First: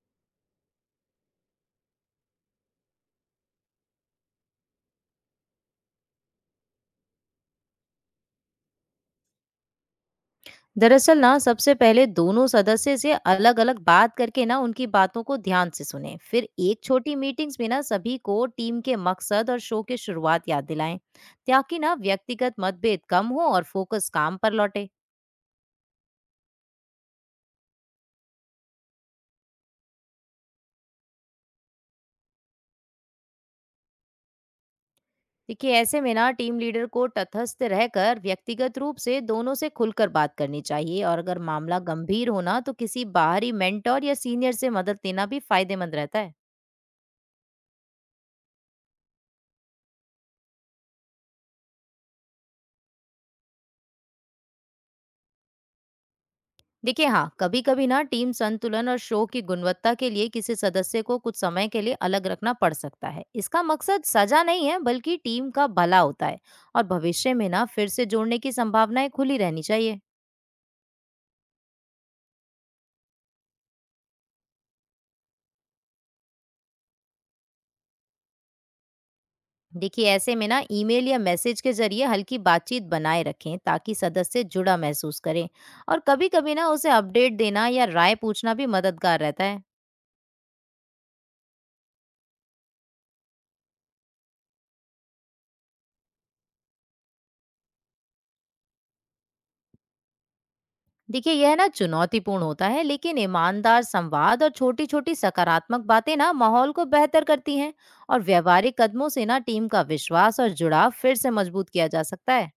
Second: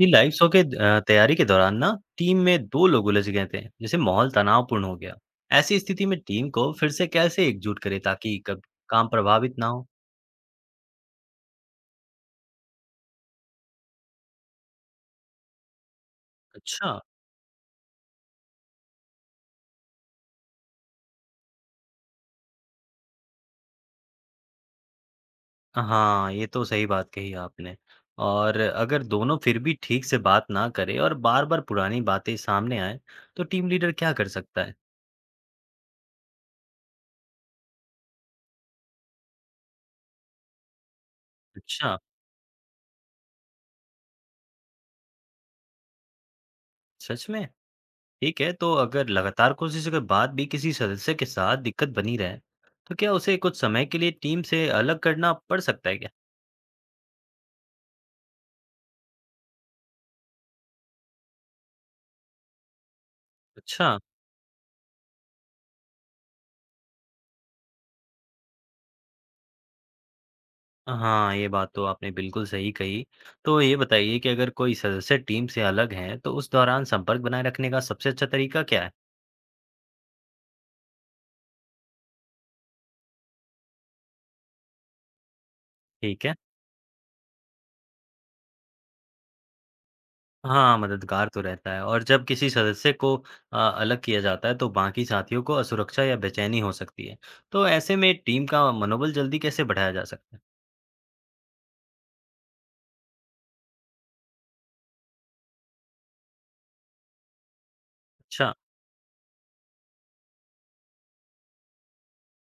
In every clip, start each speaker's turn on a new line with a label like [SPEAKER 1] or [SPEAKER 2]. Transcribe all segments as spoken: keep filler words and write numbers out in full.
[SPEAKER 1] जी, live show के अ, तैयारी के दौरान ना टीम में दो लोग उलझ गए थे, जैसे माहौल तनावपूर्ण हो गया। ऐसी स्थिति में टीम को फिर से कैसे एकजुट करें ताकि कब काम प्रभावित ना हो?
[SPEAKER 2] दरअसल ना सबसे पहले दोनों सदस्य से अलग अलग बात करके ना उनकी बातों को ध्यान से सुने। फिर एक
[SPEAKER 1] अच्छा,
[SPEAKER 2] छोटी मीटिंग्स में ना सभी को टीम के मकसद और शो की शुरुआत याद दिलाएं ताकि ना व्यक्तिगत मतभेद कम हो और फोकस काम पर लौटे।
[SPEAKER 1] हाँ, ये तो सही बात कही आपने। और अगर दोनों फिर भी ठीक से बात ना करें और बार-बार पुरानी बातें सामने आए, तो टीम लीडर क्या कर सकता है?
[SPEAKER 2] देखिए, ऐसे में ना टीम लीडर को तटस्थ रहकर व्यक्तिगत रूप से दोनों से खुलकर बात करनी चाहिए, और अगर मामला
[SPEAKER 1] अच्छा,
[SPEAKER 2] गंभीर होना तो किसी बाहरी मेंटोर या सीनियर से मदद लेना भी फायदेमंद रहता है।
[SPEAKER 1] सच में? ठीक है, तो अगर लगातार कोशिशों के बाद भी किसी सदस्य के साथ दिक्कत बनी रहे, तो क्या उसे कुछ समय के लिए टीम से अलग करना पड़ सकता है क्या?
[SPEAKER 2] देखिए, हाँ, कभी कभी ना टीम संतुलन और शो की गुणवत्ता के लिए किसी सदस्य को कुछ समय के लिए अलग रखना पड़ सकता है। इसका
[SPEAKER 1] अच्छा,
[SPEAKER 2] मकसद सजा नहीं है, बल्कि टीम का भला होता है। और भविष्य में ना फिर से जोड़ने की संभावनाएं खुली रहनी चाहिए।
[SPEAKER 1] हाँ, ये बात तो आपने बिल्कुल सही कही। तो ये बताइए कि अगर कोई सदस्य टीम से अलग हैं, तो उस दौरान संपर्क बनाए रखने का सबसे अच्छा तरीका क्या है?
[SPEAKER 2] देखिए, ऐसे में ना ईमेल या मैसेज के जरिए हल्की बातचीत बनाए रखें ताकि सदस्य जुड़ा महसूस करें। और
[SPEAKER 1] ठीक
[SPEAKER 2] कभी
[SPEAKER 1] है।
[SPEAKER 2] कभी ना उसे अपडेट देना या राय पूछना भी मददगार रहता है।
[SPEAKER 1] हाँ, मददगार तो रहता है और जब किसी सदस्य को अ, अलग किया जाता है, तो बाकी साथियों को असुरक्षा या बेचैनी हो सकती है। तो ऐसे में टीम का मनोबल जल्दी कैसे बढ़ाया जा सकता है?
[SPEAKER 2] देखिए, यह ना चुनौतीपूर्ण होता है, लेकिन ईमानदार संवाद और छोटी छोटी सकारात्मक बातें ना माहौल को बेहतर करती हैं। और
[SPEAKER 1] अच्छा।
[SPEAKER 2] व्यवहारिक कदमों से ना टीम का विश्वास और जुड़ाव फिर से मजबूत किया जा सकता है।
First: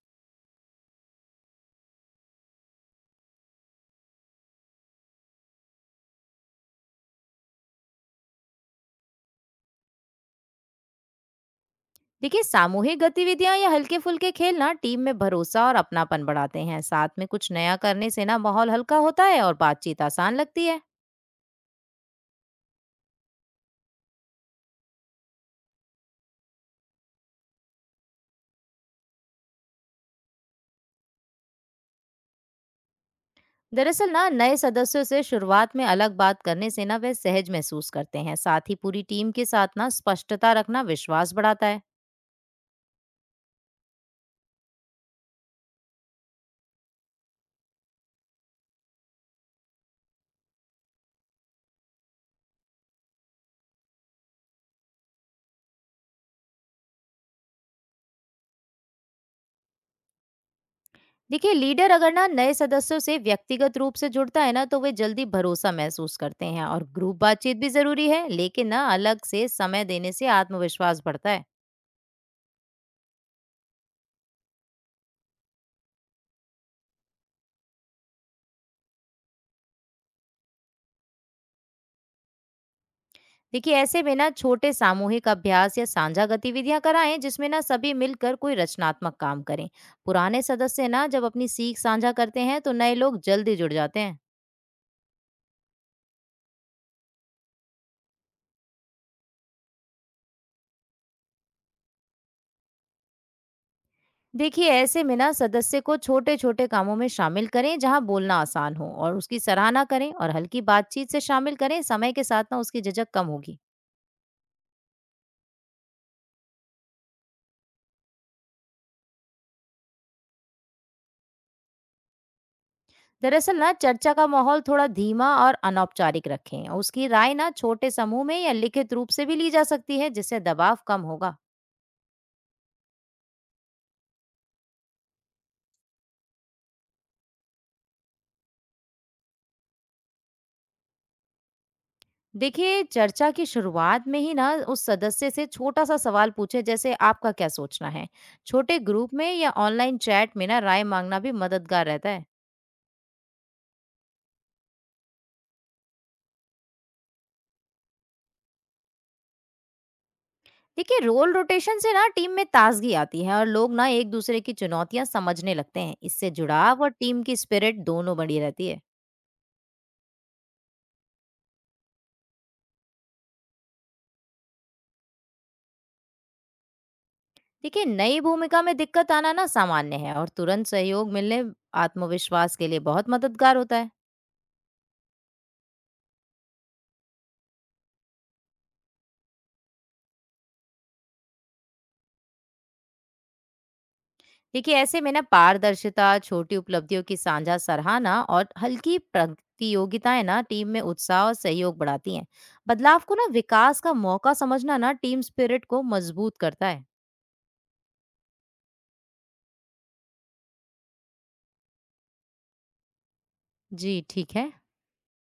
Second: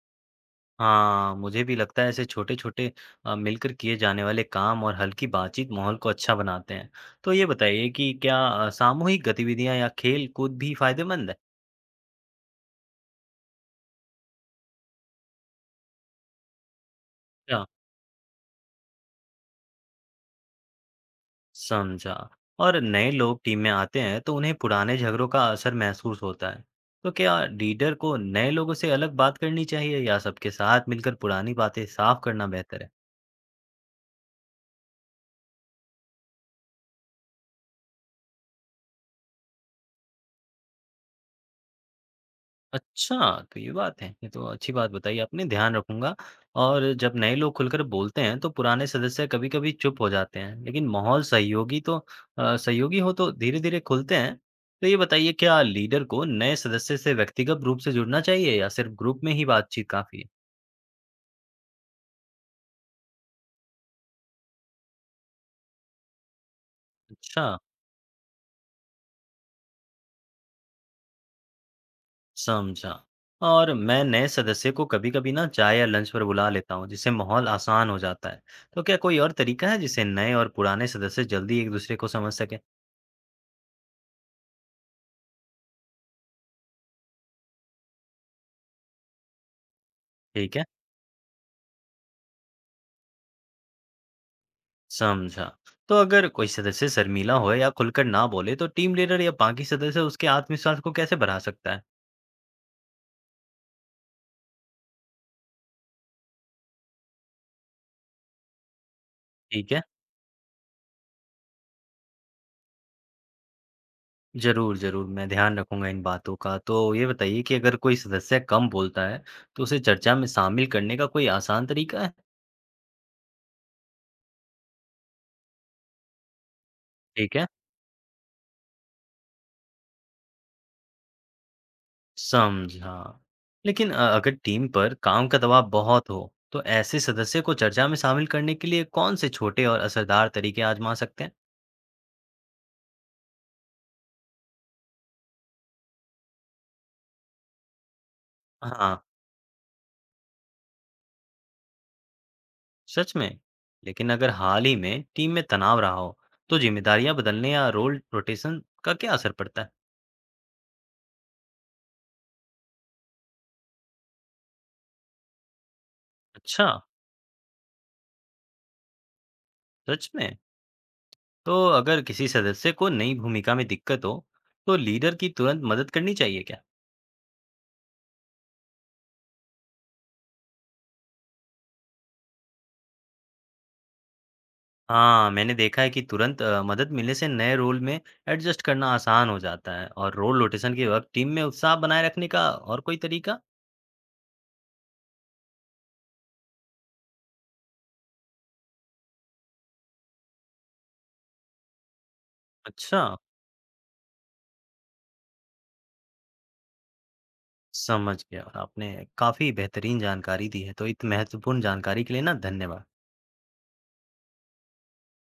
[SPEAKER 1] हाँ, मुझे भी लगता है ऐसे छोटे-छोटे अ, मिलकर किए जाने वाले काम और हल्की बातचीत माहौल को अच्छा बनाते हैं। तो ये बताइए कि क्या अ, सामूहिक गतिविधियाँ या खेल-कूद भी फ़ायदेमंद है?
[SPEAKER 2] देखिए, सामूहिक गतिविधियां या हल्के फुल्के खेल ना टीम में भरोसा और अपनापन बढ़ाते हैं। साथ में कुछ
[SPEAKER 1] अच्छा,
[SPEAKER 2] नया करने से ना माहौल हल्का होता है और बातचीत आसान लगती है।
[SPEAKER 1] समझा। और नए लोग टीम में आते हैं तो उन्हें पुराने झगड़ों का असर महसूस होता है। तो क्या लीडर को नए लोगों से अलग बात करनी चाहिए या सबके साथ मिलकर पुरानी बातें साफ करना बेहतर है?
[SPEAKER 2] दरअसल ना नए सदस्यों से शुरुआत में अलग बात करने से ना वे सहज महसूस करते हैं। साथ ही पूरी टीम के साथ ना स्पष्टता रखना विश्वास बढ़ाता है।
[SPEAKER 1] अच्छा, तो ये बात है। ये तो अच्छी बात बताई आपने, ध्यान रखूँगा और जब नए लोग खुलकर बोलते हैं, तो पुराने सदस्य कभी-कभी चुप हो जाते हैं, लेकिन माहौल सहयोगी तो अ, सहयोगी हो तो धीरे-धीरे खुलते हैं। तो ये बताइए क्या लीडर को नए सदस्य से व्यक्तिगत रूप से जुड़ना चाहिए या सिर्फ ग्रुप में ही बातचीत काफ़ी है?
[SPEAKER 2] देखिए, लीडर अगर ना नए सदस्यों से व्यक्तिगत रूप से जुड़ता है ना, तो वे जल्दी भरोसा महसूस करते हैं। और ग्रुप
[SPEAKER 1] अच्छा,
[SPEAKER 2] बातचीत भी जरूरी है, लेकिन ना अलग से समय देने से आत्मविश्वास बढ़ता है।
[SPEAKER 1] समझा। और मैं नए सदस्य को कभी-कभी ना चाय या लंच पर बुला लेता हूँ, जिससे माहौल आसान हो जाता है। तो क्या कोई और तरीका है जिससे नए और पुराने सदस्य जल्दी एक-दूसरे को समझ सकें?
[SPEAKER 2] देखिए, ऐसे में ना छोटे सामूहिक अभ्यास या साझा गतिविधियां कराएं जिसमें ना सभी मिलकर कोई रचनात्मक काम करें। पुराने
[SPEAKER 1] ठीक है।
[SPEAKER 2] सदस्य ना जब अपनी सीख साझा करते हैं, तो नए लोग जल्दी जुड़ जाते हैं।
[SPEAKER 1] समझा। तो अगर कोई सदस्य शर्मीला हो या खुलकर ना बोले तो टीम लीडर या बाकी सदस्य उसके आत्मविश्वास को कैसे बढ़ा सकता है?
[SPEAKER 2] देखिए, ऐसे में ना सदस्य को छोटे छोटे कामों में शामिल करें जहां बोलना आसान हो, और उसकी
[SPEAKER 1] ठीक है।
[SPEAKER 2] सराहना करें और हल्की बातचीत से शामिल करें। समय के साथ ना उसकी झिझक कम होगी।
[SPEAKER 1] ज़रूर, ज़रूर मैं ध्यान रखूँगा इन बातों का। तो ये बताइए कि अगर कोई सदस्य कम बोलता है तो उसे चर्चा में शामिल करने का कोई आसान तरीका है?
[SPEAKER 2] दरअसल ना चर्चा का माहौल थोड़ा धीमा और अनौपचारिक रखें, और उसकी राय
[SPEAKER 1] ठीक है।
[SPEAKER 2] ना छोटे समूह में या लिखित रूप से भी ली जा सकती है जिससे दबाव कम होगा।
[SPEAKER 1] समझा। लेकिन अ, अगर टीम पर काम का दबाव बहुत हो तो ऐसे सदस्य को चर्चा में शामिल करने के लिए कौन से छोटे और असरदार तरीके आजमा सकते हैं?
[SPEAKER 2] देखिए, चर्चा की शुरुआत में ही ना उस सदस्य से छोटा सा सवाल पूछे, जैसे आपका क्या सोचना है। छोटे
[SPEAKER 1] हाँ।
[SPEAKER 2] ग्रुप में या ऑनलाइन चैट में ना राय मांगना भी मददगार रहता है।
[SPEAKER 1] सच में। लेकिन अगर हाल ही में टीम में तनाव रहा हो तो जिम्मेदारियां बदलने या रोल रोटेशन का क्या असर पड़ता है।
[SPEAKER 2] देखिए, रोल रोटेशन से ना टीम में ताजगी आती है और लोग ना एक दूसरे की चुनौतियां समझने लगते हैं। इससे
[SPEAKER 1] अच्छा।
[SPEAKER 2] जुड़ाव और टीम की स्पिरिट दोनों बनी रहती है।
[SPEAKER 1] सच में। तो अगर किसी सदस्य को नई भूमिका में दिक्कत हो तो लीडर की तुरंत मदद करनी चाहिए क्या।
[SPEAKER 2] देखिए, नई भूमिका में दिक्कत आना ना सामान्य है, और तुरंत सहयोग मिलने आत्मविश्वास के लिए बहुत मददगार होता है।
[SPEAKER 1] हाँ, मैंने देखा है कि तुरंत अ, मदद मिलने से नए रोल में एडजस्ट करना आसान हो जाता है। और रोल रोटेशन के वक्त टीम में उत्साह बनाए रखने का और कोई तरीका?
[SPEAKER 2] देखिए, ऐसे में ना पारदर्शिता, छोटी उपलब्धियों की साझा सराहना और हल्की प्रतियोगिताएं ना टीम में उत्साह और सहयोग बढ़ाती हैं। बदलाव
[SPEAKER 1] अच्छा।
[SPEAKER 2] को ना विकास का मौका समझना ना टीम स्पिरिट को मजबूत करता है।
[SPEAKER 1] समझ गया। और आपने काफी बेहतरीन जानकारी दी है, तो इतनी महत्वपूर्ण जानकारी के लिए ना धन्यवाद।
[SPEAKER 2] जी ठीक है।